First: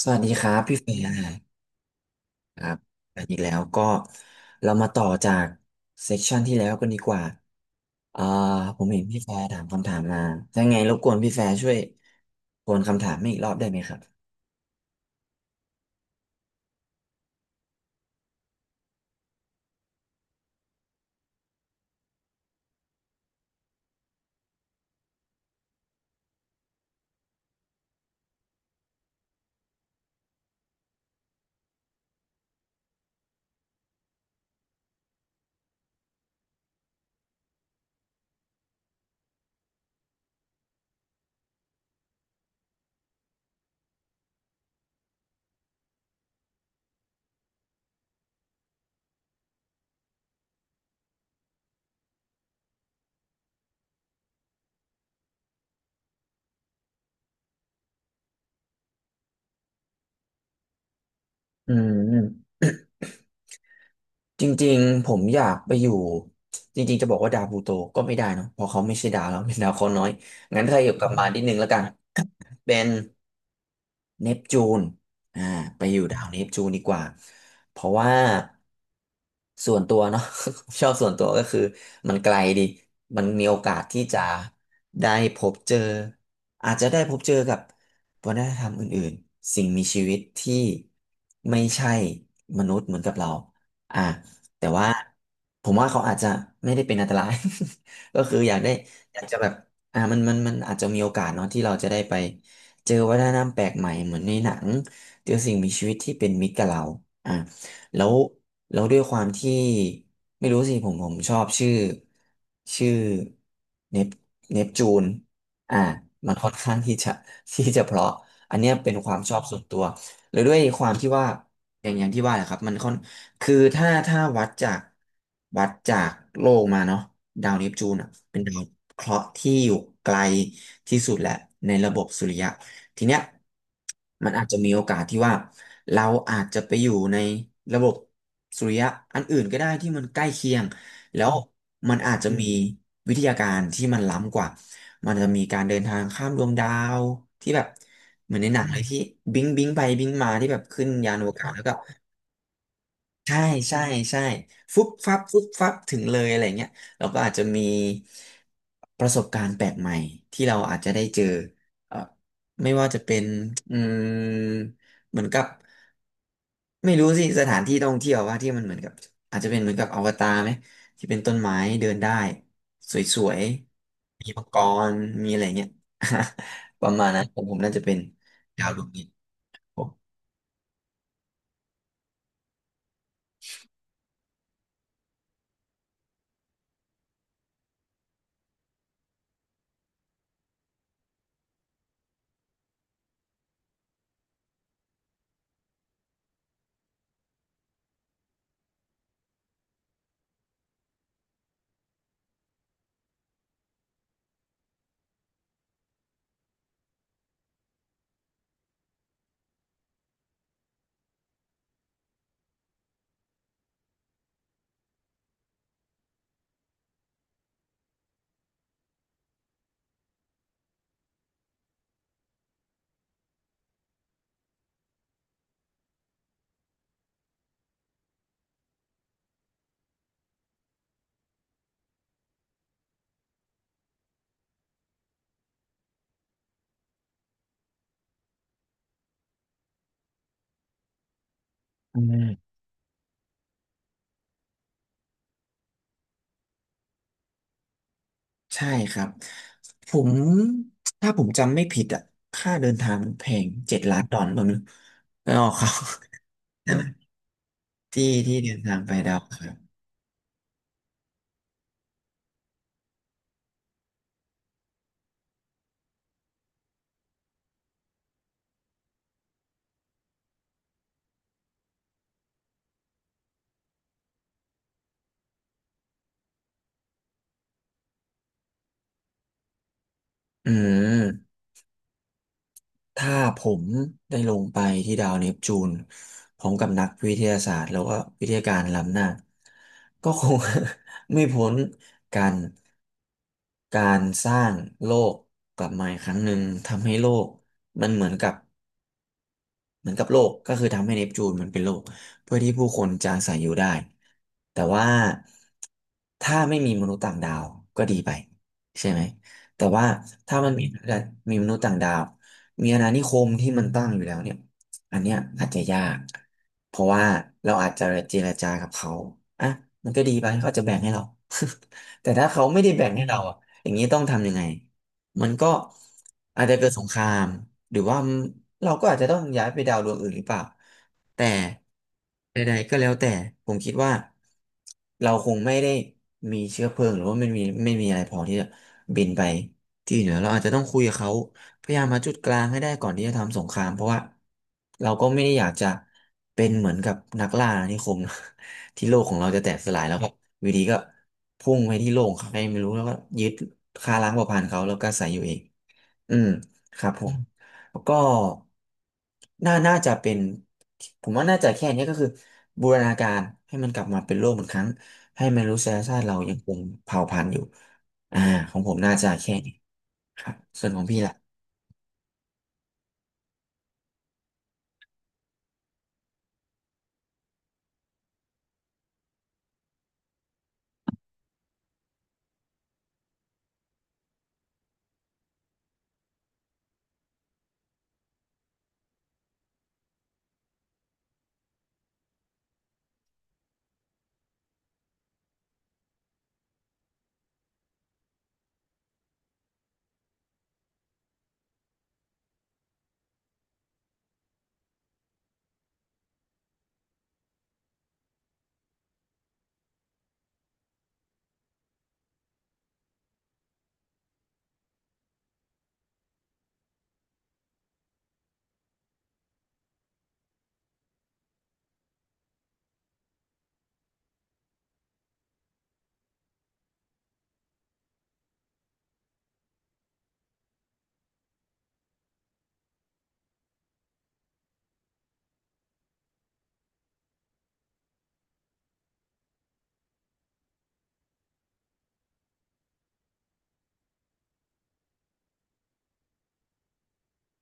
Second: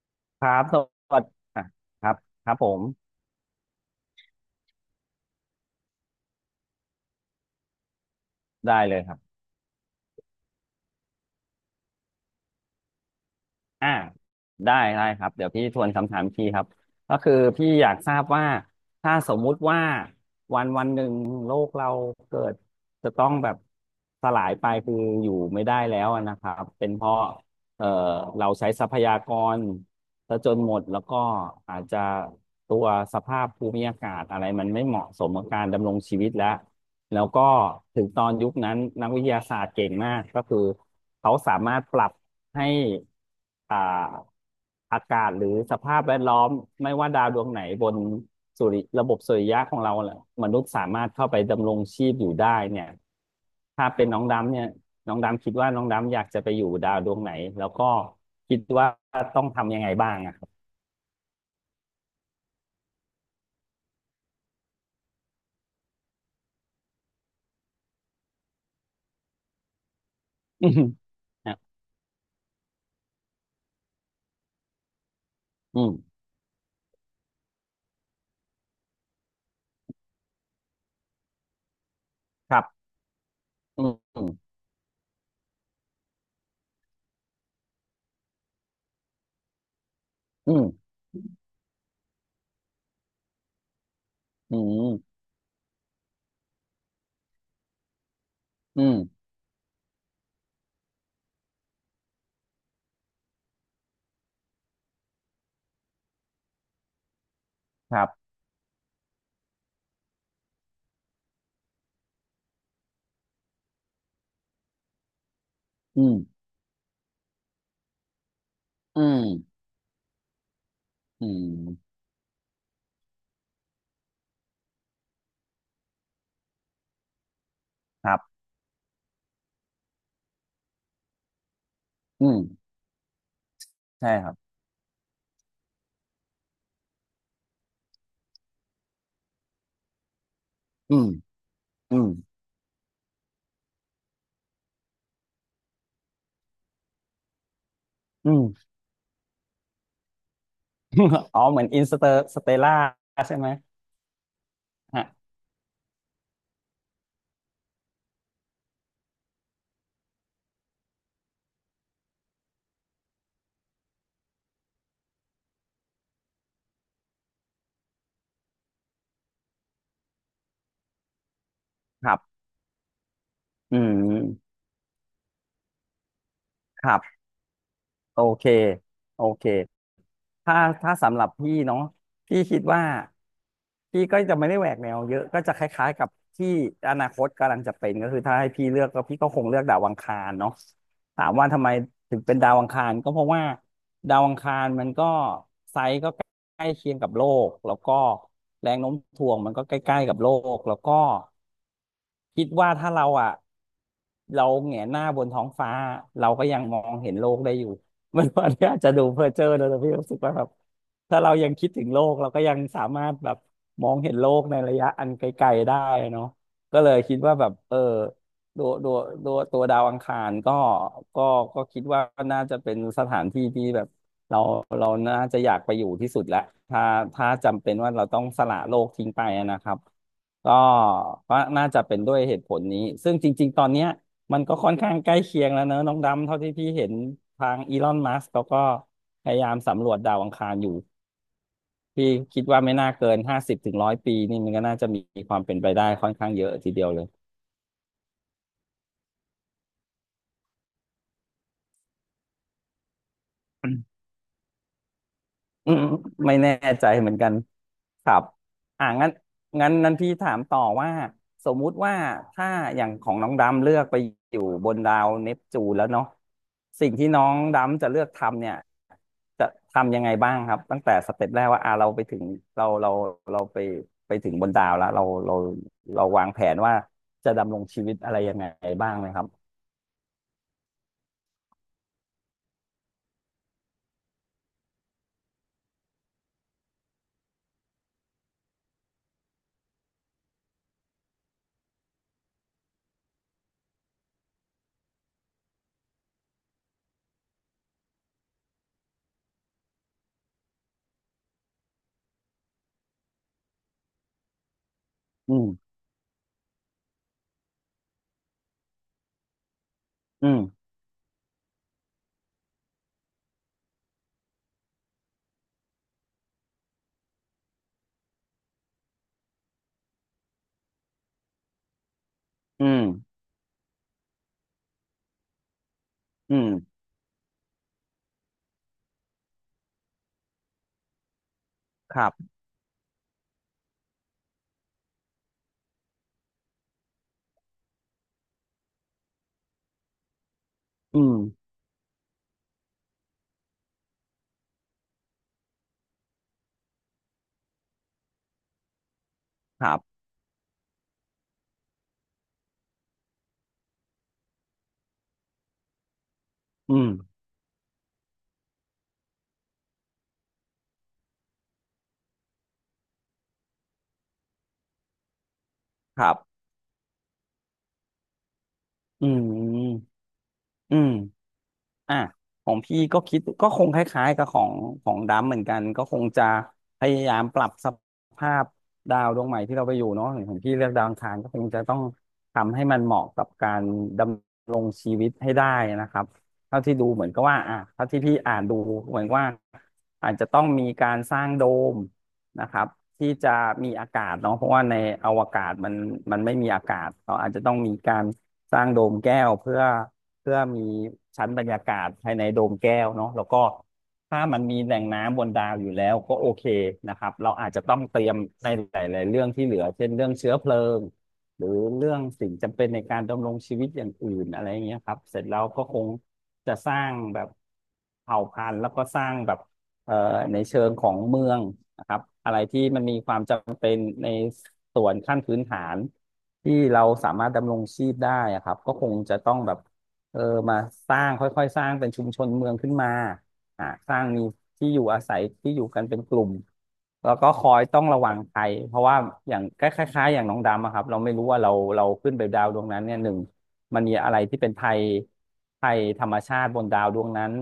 สวัสดีคครัรับบสพี่เฟียวัสดีร์อ่ะครับครับคผรับมอันนีกแล้วก็เรามาต่อจากเซสชันที่แล้วกันดีกว่าอ่าผได้มเลเห็ยนครัพี่แฟบร์ถามคำถามมาถ้าไงรบกวนพี่แฟร์ช่วยทวนคำถามให้อีกรอบได้ไหมอ่าครับได้ได้ครับเดี๋ยวพี่ทวนคำถามพี่ครับก็คือพี่อยากทราบว่า ถ้าสมมุติว่าวันวันหนึ่งโลกเราเกิดจะต้องแบบสลายไปคืออยู่ไม่ได้แล้วอะนะครับเป็นเพราะเอ่อเราใช้ทรัพยากรซะจนหมดแล้วก็อาจจะตัวสภาพภูมิอากาศอะไรมันไม่เหมาะสมกับการดำรงชีวิตแล้ว แล้วก็ถึงตอนยุคนั้นนักวิทยาศาสตร์เก่งมากก็คือเขาสามารถปรับให้อ่าอากาศหรือสภาพแวดล้อมไม่ว่าดาวดวงไหนบนสุริระบบสุริยะของเราแหละมนุษย์สามารถเข้าไปดำรงชีพอยู่ได้เนี่ยถ้าเป็นน้องดำเนี่ยน้องดำคิดว่าน้องดำอยากจะไปอยู่ดาวดวงไหนแล้วก็คิดว่าต้องทำยังไงบ้างอะครับ อืมจริงๆผมอยากไปอยู่จริงๆจะบอกว่าดาวพลูโตก็ไม่ได้เนอะเพราะเขาไม่ใช่ดาวแล้ว เป็นดาวเคราะห์น้อยงั้นถ้าอยู่กลับมารนิดนึงแล้วกัน เป็นเนปจูนอ่า อืไปมอนะอืยู่ดามวเนปจูนดีกว่าเพราะว่าส่วนตัวเนาะ ชอบส่วนตัวก็คือมันไกลครัดีบมันมีโอกาสอืที่จะมได้พบเจออาจจะได้พบเจอกับวัฒนธรรมอื่นๆสิ่งมีชีวิตอืที่มไม่ใช่มนุษย์เหมือนกับเราอ่าอืแต่ว่ามผมว่าเขาอาจจะไม่ได้เป็นอันตราย ก็คืออยากได้อือยามกจะแบบมันอาจจะมีโอกาสเนาะที่เราจะได้ไป เจอวัฒนธรรมแปลกใหม่เหมือนในหนังเจอสิ่งมีชีวิตที่เป็นมิตรกับเราอ่ะคแล้รัวบแล้วด้วยความที่ไม่รู้สิผมชอบชื่อชื่อเนปเนปจูนอ่ะอืมมันค่อนข้างที่จะ ที่จะเพราะอันเนี้ยเป็นอืความม ชอบส่วนตัวหรือด้วยความที่อืว่ามอย่างอย่างที่ว่าแหละครับมันค่อนคือถ้าวัดจากวัดจากโลกมาเนาะดาวเนปจูนคอ่ะรัเป็นบดาวเคราะห์ที่อยู่ไกลที่สุดแหละในระบบสุอืริมยะ ทีเนี้ยใช่คมันรับอาจจะมีโอกาสที่ว่าเราอาจจะไปอยู่ในระบบสุริยะอันอื่นก็ได้ที่มันใกล้เคียงอืมแล้วมัอืนมอาจจะมีวิทยาการที่มันล้ำกว่ามันจะมีการเดินทางข้ามดวงดาวที่แบบอืเหมือนม ในหนังเลยที่บิงบิงไปบิงมาที่แบบขึ้นยานอว อ๋อกาศเหแล้มืวอนก็ อินสเตอร์สเตล่าใช่ใช่ไหมใช่ใช่ฟุบฮะฟับฟุบฟับถึงเลยอะไรเงี้ยเราก็อาจจะมีประสบการณ์แปลกใหม่ที่เราอาจจะได้เจอเอ่อไม่ว่าจะเป็นอืมเหมือนกับไม่รู้สิสถานที่ท่องเที่ยวว่าที่มันเหมือนกับอาจจะเป็นเหมือนกับอวตารไหมที่เป็นต้นไม้เดินคได้รับสวยอืมๆมีมังกรมีอะไรเงี้ย ปคระรัมาณบ นั้นผมน่าจะเป็นโอเค ดาวดวงนี้โอเค ครับผมถ้าถ้าสำหรับพี่เนาะพี่คิดว่าพี่ก็จะไม่ได้แหวกแนวเยอะก็จะคล้ายๆกับที่อนาคตกำลังจะเป็นก็คือถ้าให้พี่เลือกก็พี่ก็คงเลือกดาวอังคารเนาะถามว่าทำไมถึงเป็นดาวอังคารก็เพราะว่าดาวอังคารมันก็ไซส์ก็ใกล้เคียงกับโลกแล้วก็แรงโน้มถ่วงมันก็ใกล้ๆกับโลกแล้วก็คิดว่าถ้าเราอ่ะเราแหงนหน้าบนท้องฟ้าเราก็ยังมองเห็นโลกได้อยู่ มัน วันนี้อาจจะดูเพ้อเจ้อนะแต่พี่รู้สึกว่าแบบถ้าเรายังคิดถึงโลกเราก็ยังสามารถแบบมองเห็นโลกในระยะอันไกลๆได้เนาะก็เลยคิดว่าแบบเออตัวตัวตัวดาวอังคารก็ก็ก็คิดว่าน่าจะเป็นสถานที่ที่แบบเราเราน่าจะอยากไปอยู่ที่สุดแหละถ้าถ้าจำเป็นว่าเราต้องสละโลกทิ้งไปนะครับก็ก็น่าจะเป็นด้วยเหตุผลนี้ซึ่งจริงๆตอนเนี้ย มันก็ค่อนข้างใกล้เคียงแล้วเนอะน้องดำเท่าที่พี่เห็นทางอีลอนมัสก์เขาก็พยายามสำรวจดาวอังคารอยู่อืพี่คิดม ว่าไม่น่าเกิน50 ถึง 100 ปีนี่มันก็น่าจะมีความเป็นไปได้ค่อนข้างเยอะทีเดียวเลย ใช่ครับผมถ้าผมจำไม่ผิดอ่ะค่าเดินทางมันแพง$7,000,000ผมั้งไม่ออกครัอืบ มไม่แน่ ใช่ไหม ใจเหมือนกัน ที่ครับที่เดินทางอ่าไปงั้นดาวอังครับงั้นนั้นพี่ถามต่อว่าสมมุติว่าถ้าอย่างของน้องดำเลือกไปอยู่บนดาวเนปจูนแล้วเนาะสิ่งที่น้องดำจะเลือกทำเนี่ยจะทำยังไงบ้างครับตั้งแต่สเต็ปแรกว่าอ่าเราไปถึงเราเราเราไปถึงบนดาวแล้วเราวางแผนว่าจะดำรงชีวิตอะไรยังไงบ้างไหมครับอืมถ้าผมได้ลงไปที่ดาวเนปจูนพร้อมกับนักวิทยาศาสตร์แล้วก็วิทยาการล้ำหน้าก็คง ไม่พ้นการการสร้างโลกกลับมาอีกครั้งหนึ่งทำให้โลกมันเหมือนกับ เหมือนกับโลกก็คือทำให้เนปจูนมันเป็นโลกเพื่อที่ผู้คนจะอาศัยอยู่ได้แต่ว่าอืมถ้าไม่มีมนุษย์ต่างดาวก็ดีไปใช่ไหมแต่ว่าอืถ้ามมันมีมีมนุษย์ต่างดาวมีอาณานิคมที่มันตั้งอยู่แล้วเนี่ยอันเนี้ยอาจจะยากเพราะว่าเราอาจจะเจรจากับเขาอ่ะมันก็ดีไปเขาอาจจะแบ่งให้เรา แต่ถ้าเขาไม่อืได้มแบ่งให้เราอ่ะอย่างนี้ต้องทำยังไง มันก็อือาจจะเกิมดสงครามหรือว่าเราก็อาจจะต้องย้ายไปดาวดวงอื่นหรือเปล่าแต่ครับใดๆก็แล้วแต่ผมคิดว่าเราคงไม่ได้มีเชื้อเพลิงหรือว่าไม่มีอะไรพอที่จะบินไปที่อื่นแล้วเราอาจจะต้องคุยกับอืเขามพยายามหาจุดกลางให้ได้ก่อนที่จะทำสงครามเพราะว่าเราก็ไม่ได้อยากจะเป็นเหมือนกับนักล่าอาณานิคมนะ ที่โลกของเราจะแตกคสรัลายแล้วบครับวีดีก็พุ่งไปที่โลกของใครไม่รู้แล้วก็ยึดฆ่าล้างเผ่าพันธุ์เขาแล้วก็อาศัยอยู่เองอืมอืคมรับผมแล้วก็น่าจะเป็นผมว่าน่าจะแค่นี้ก็คือบูรณาการให้มันกลับมาเป็นโลกเหมือนครั้งให้มนุษยชาคติรัเรายังบคงเผ่าพันธุ์อยู่อ่าของผมน่าอืจะม แค่นี้ครับส่วนอืของมพี่ล่ะอ่ะของพี่ก็คิดก็คงคล้ายๆกับของดำเหมือนกันก็คงจะพยายามปรับสภาพดาวดวงใหม่ที่เราไปอยู่เนาะอย่างของพี่เลือกดาวอังคารก็คงจะต้องทำให้มันเหมาะกับการดำรงชีวิตให้ได้นะครับเท่าที่ดูเหมือนก็ว่าอ่ะเท่าที่พี่อ่านดูเหมือนว่าอาจจะต้องมีการสร้างโดมนะครับที่จะมีอากาศเนาะเพราะว่าในอวกาศมันไม่มีอากาศเราอาจจะต้องมีการสร้างโดมแก้วเพื่อมีชั้นบรรยากาศภายในโดมแก้วเนาะแล้วก็ถ้ามันมีแหล่งน้ำบนดาวอยู่แล้วก็โอเคนะครับ เราอาจจะต้องเตรียมในหลายๆเรื่องที่เหลือเช่นเรื่องเชื้อเพลิงหรือเรื่องสิ่งจำเป็นในการดำรงชีวิตอย่างอื่นอะไรอย่างเงี้ยครับเสร็จแล้วก็คงจะสร้างแบบเผ่าพันธุ์แล้วก็สร้างแบบเอ่อในเชิงของเมืองนะครับอะไรที่มันมีความจำเป็นในส่วนขั้นพื้นฐานที่เราสามารถดำรงชีพได้อะครับก็คงจะต้องแบบ เออมาสร้างค่อยๆสร้างเป็นชุมชนเมืองขึ้นมาสร้างมีที่อยู่อาศัยที่อยู่กันเป็นกลุ่มแล้วก็คอยต้องระวังภัยเพราะว่าอย่างคล้ายๆอย่างน้องดำอะครับเราไม่รู้ว่าเราขึ้นไปดาวดวงนั้นเนี่ยหนึ่งมันมีอะไรที่เป็นภัยธรรมชาติบนดาวดวงนั้น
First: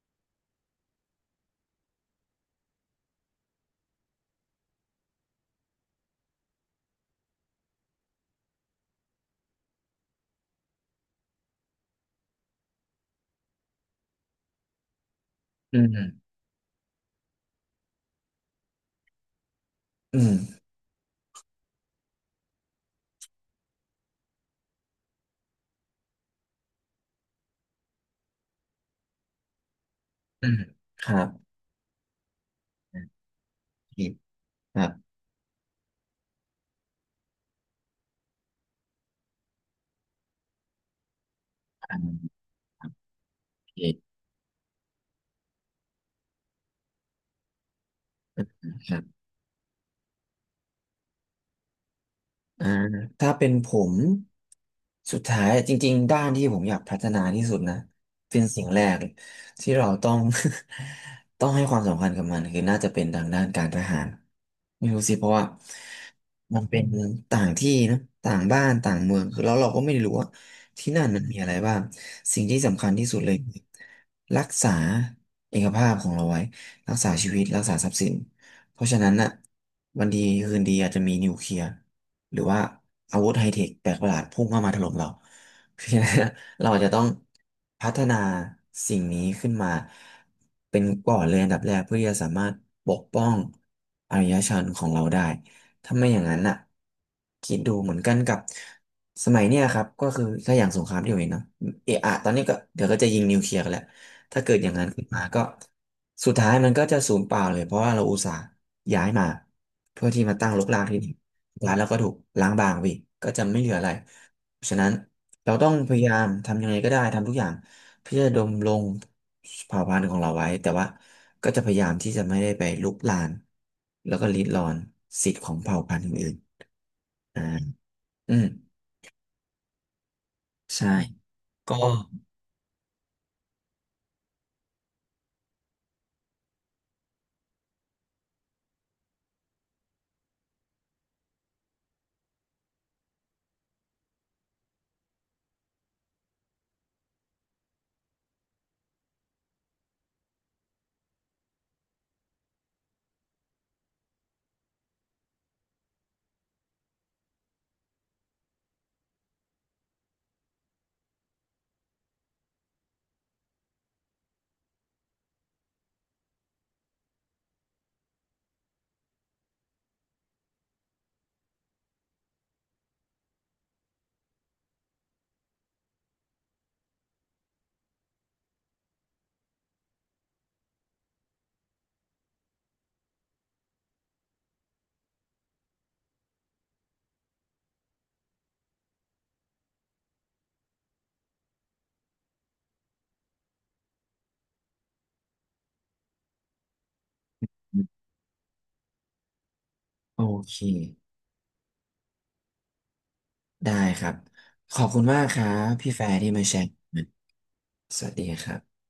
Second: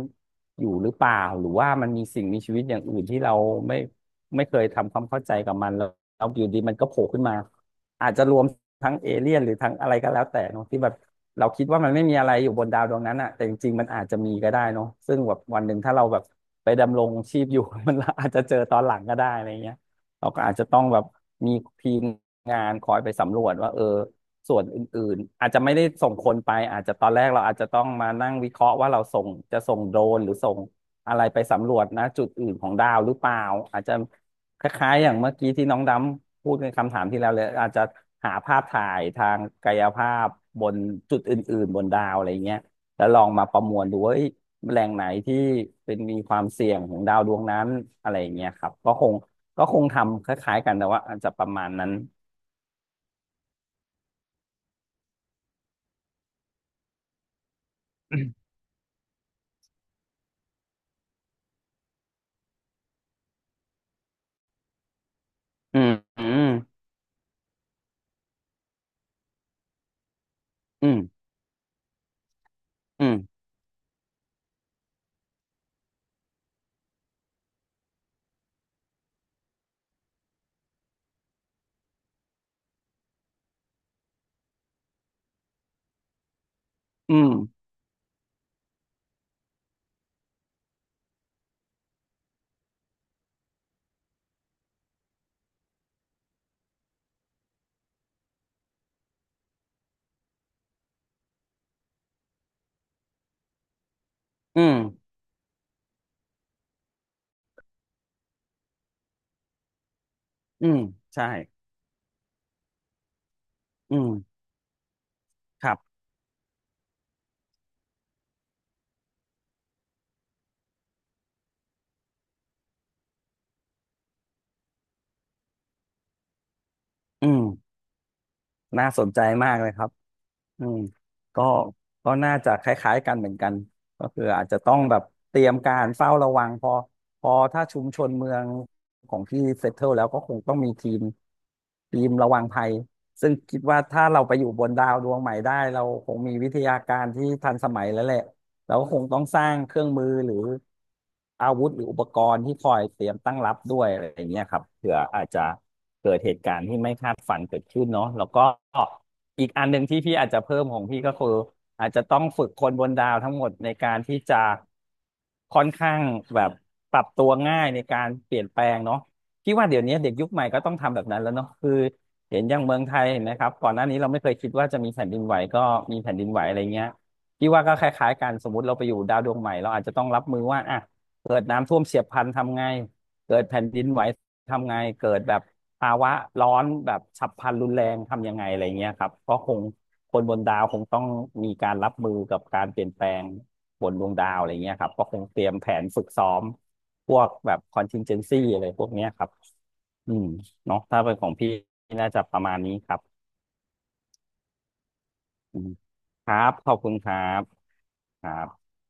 อยู่หรือเปล่าหรือว่ามันมีสิ่งมีชีวิตอย่างอื่นที่เราไม่ไม่เคยทำความเข้าใจกับมันแล้วอยู่ดีมันก็โผล่ขึ้นมาอาจจะรวมทั้งเอเลี่ยนหรือทั้งอะไรก็แล้วแต่เนอะที่แบบ เราคิดว่ามันไม่มีอะไรอยู่บนดาวดวงนั้นอะแต่จริงๆมันอาจจะมีก็ได้เนาะซึ่งแบบวันหนึ่อืงถ้าเราแบบมไปดำรงชีพอยู่ มันอาจจะเจอตอนหลังก็ได้อะไรเงี้ยอืเรามก็อาจจะต้องแบบมีทีมงานคอยไปสำรวจว่าเออส่วนอื่นๆอาจจะไม่ได้ส่งคนไปอาจจะตอนแรกเราอาจจะต้องมานั่งวิเคราะห์ว่าเราส่งจะส่งโดรนหรืออืส่มงคอะรัไรบไปสำรวจนะจุดอื่นของดาอืวหรือเปล่าอาจจะ มคครับล้ายๆอย่างเมื่อกี้ที่น้องดำพูดในคำถามที่แล้วเลยอาจจะหาภาพถ่ายทางกายภาพบนจุดอื่นๆบนอ่ดาวอะาไรเงี้ยแล้วลองมาประโอมวลดูว่าเคเอ้ยแหล่งไหนที่เป็นมีความเสี่ยงของดาวดวงนั้นอะไรอย่างเงี้ยครับคก็รัคงบ ก็คงทำคล้ายๆกันแต่ว่าอาจจะประมาณนั้นอ่าถ้าเป็นผมสุดท้ายจริงๆด้านที่ผมอยากพัฒนาที่สุดนะเป็นสิ่งแรกที่เราต้อง ต้องให้ความสำคัญกับมันคือน่าจะเป็นทางด้านการทหารไม่รู้สิเพราะว่าอืมอืมมันเป็นต่างที่นะต่างบ้านต่างเมืองคือแล้วเราก็ไม่รู้ว่าอืที่มนั่นมันมีอะไรบ้างสิ่งที่สำคัญที่อืสุดเลยมคือรักษาเอกภาพของเราไว้รักษาชีวิตรักษาทรัพย์สินเพราะฉะนั้นน่ะวันดีคืนดีอาจจะมีนิวเคลียร์ หรือว่าอาวุธไฮเทคแปลกประหลาดพุ่งเข้ามาถล่มเรา เพราะฉะนั้นเราอาจจะต้องอืมพัฒนาสิ่งนี้ขึ้นมาเป็นก่อนเลยอันดับแรกเพื่อที่จะสามารถปกป้องอารยชนของเราได้ถ้าไม่อย่างนั้นน่ะคิดดูเหมือนกันกับสมัยเนี้ยครับก็คือถ้าอย่างสงครามที่เราเห็นเนาะเอะอะตอนนี้ก็เดี๋ยวก็จะยิงนิวเคลียร์กันแหละถ้าเกิดอือย่างมนั้นขึ้นมาก็สุดท้ายมันก็จะสูญเปล่าเลยเพราะว่าเราอุตส่าห์ย้ายมาเพื่อที่มาตั้งรอืกมรากที่นี่ ใช่ร้านเราก็ถูกล้างบางไปอีกก็จะไม่เหลืออะไรอืมฉะนั้นเราต้คองรัพบยายามทำยังไงก็ได้ทำทุกอย่างเพื่อดำรงเผ่าพันธุ์ของเราไว้แต่ว่าก็จะพยายามที่จะไม่ได้ไปรุกรานแล้วก็ริดรอนสิทธิ์ของเผ่าพันธุ์อื่นอืๆมอืมน่าสนใจมากเลยครับ อืมใช่ก็ก็ก็น่าจะคล้ายๆกันเหมือนกันก็คืออาจจะต้องแบบเตรียมการเฝ้าระวังพอถ้าชุมชนเมืองของที่เซ t ตเทิลแล้วก็คงต้องมีทีมระวังภัยซึ่งคิดว่าถ้าเราไปอยู่บนดาวดวงใหม่ได้เราคงมีวิทยาการที่ทันสมัยแล้วแหละเราก็คงต้องสร้างเครื่องมือหรืออาวุธหรืออุปกรณ์ที่คอยเตรียมตั้งรับด้วยอะไรอย่างเงี้ยครับเผื่ออาจจะเกิดเหตุการณ์ที่ไม่คาดฝันเกิดขึ้นเนาะแล้วก็ อีกอันหนึ่งที่พี่อาจจะเพิ่มของพี่ก็คืออาจจะต้องฝึกคนบนดาวทั้งหมดในการที่จะค่อนข้างแบบปรับตัวง่ายในการเปลี่ยนแปลงเนาะพี่ว่าเดี๋ยวนี้เด็กยุคใหม่ก็ต้องทำแบบนั้นแล้วเนาะคือเห็นอย่างเมืองไทยเห็นไหมครับก่อนหน้านี้เราไม่เคยคิดว่าจะมีแผ่นดินไหวก็มีแผ่นดินไหวอะไรเงี้ยพี่ว่าก็คล้ายๆกันสมมติเราไปอยู่ดาวดวงใหม่เราอาจจะต้องรับมือว่าอ่ะเกิดน้ำท่วมเฉียบพลันทำไงเกิดแผ่นดินไหว ทำไงเกิดแบบภาวะร้อนแบบฉับพลันรุนแรงทำยังไงอะไรเงี้ยครับก็คงคนบนดาวคงต้องมีการรับมือกับการเปลี่ยนแปลงบนดวงดาวอะไรเงี้ยครับก็คงเตรียมแผนฝึกซ้อมพวกแบบ contingency อะไรพวกเนี้ยครับอืโอมเคเนาะถ้าเป็นของพี่น่าจะประมาณนี้ครับได้ครับขอบคุณมากครัอืบมพี่แฟร์คที่รัมาบแชร์ขอบคุณกัคนรับสวัสคดีรัคบรับ